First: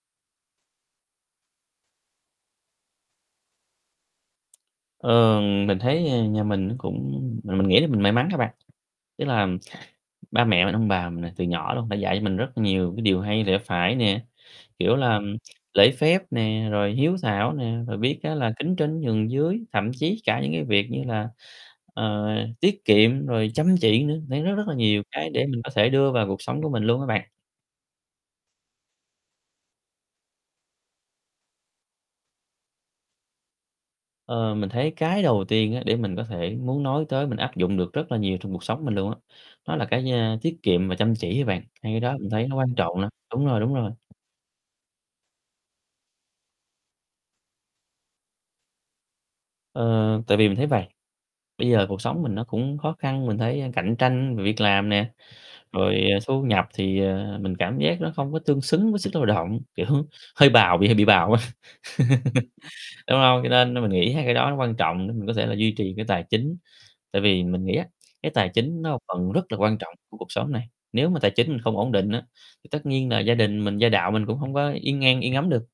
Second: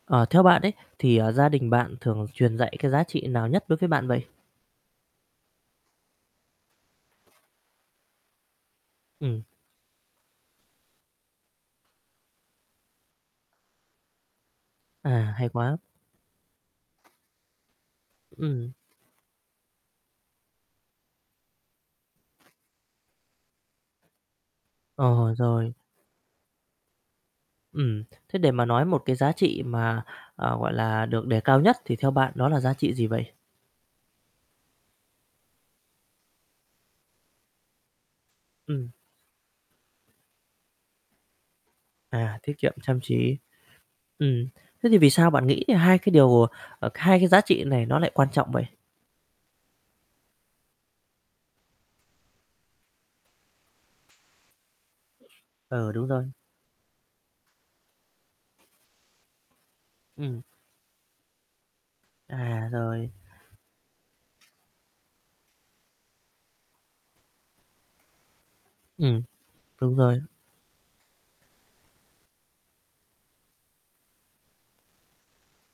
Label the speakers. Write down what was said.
Speaker 1: Ờ, theo bạn ấy thì, à, gia đình bạn thường truyền dạy cái giá trị nào nhất đối với bạn vậy?
Speaker 2: Ờ, mình thấy nhà mình nó cũng mà mình nghĩ là mình may mắn á bạn. Tức
Speaker 1: Ừm.
Speaker 2: là ba mẹ mình, ông bà mình là từ nhỏ luôn đã dạy cho mình rất nhiều cái điều hay lẽ phải nè, kiểu là,
Speaker 1: À,
Speaker 2: ừm,
Speaker 1: hay quá!
Speaker 2: lễ phép nè, rồi hiếu thảo nè, rồi biết á là
Speaker 1: Ừm.
Speaker 2: kính trên nhường dưới, thậm chí cả những cái việc như là, ờ, tiết kiệm rồi chăm chỉ nữa. Đấy, rất, rất là nhiều cái
Speaker 1: Ờ,
Speaker 2: để mình có
Speaker 1: rồi.
Speaker 2: thể đưa vào cuộc sống của mình luôn á bạn.
Speaker 1: Ừm, thế để mà nói một cái giá trị mà, à, gọi là, được đề cao nhất thì theo bạn đó là giá trị gì vậy?
Speaker 2: Ờ, mình thấy cái đầu tiên á để mình có thể muốn nói tới, mình áp dụng được rất là nhiều trong cuộc sống
Speaker 1: Ừm.
Speaker 2: mình luôn á, đó là, cái, a, tiết kiệm và chăm chỉ á bạn. Hai cái đó mình
Speaker 1: À,
Speaker 2: thấy
Speaker 1: tiết
Speaker 2: nó
Speaker 1: kiệm,
Speaker 2: quan trọng
Speaker 1: chăm
Speaker 2: lắm.
Speaker 1: chỉ.
Speaker 2: Đúng rồi, đúng rồi.
Speaker 1: Ừm, thế thì vì sao bạn nghĩ hai cái điều ờ, hai cái giá trị này nó lại quan trọng vậy?
Speaker 2: Ờ, tại vì mình thấy vầy, bây giờ cuộc sống mình nó cũng khó khăn, mình thấy, ơ, cạnh tranh về việc làm nè,
Speaker 1: Ừ,
Speaker 2: rồi,
Speaker 1: đúng
Speaker 2: ờ,
Speaker 1: rồi.
Speaker 2: thu nhập thì, ờ, mình cảm giác nó không có tương xứng với sức lao động, kiểu,
Speaker 1: Ừm.
Speaker 2: hơi bào, bị hơi bị bào á,
Speaker 1: À, rồi.
Speaker 2: đúng hông? Cho nên nên mình nghĩ hai cái đó nó quan trọng để mình có thể là duy trì cái tài chính. Tại vì mình nghĩ á, cái tài chính nó một
Speaker 1: Ừm,
Speaker 2: phần rất là quan trọng
Speaker 1: đúng
Speaker 2: của
Speaker 1: rồi.
Speaker 2: cuộc sống này. Nếu mà tài chính mình không ổn định á thì tất nhiên là gia đình mình, gia đạo mình cũng hông có yên an, yên ấm được.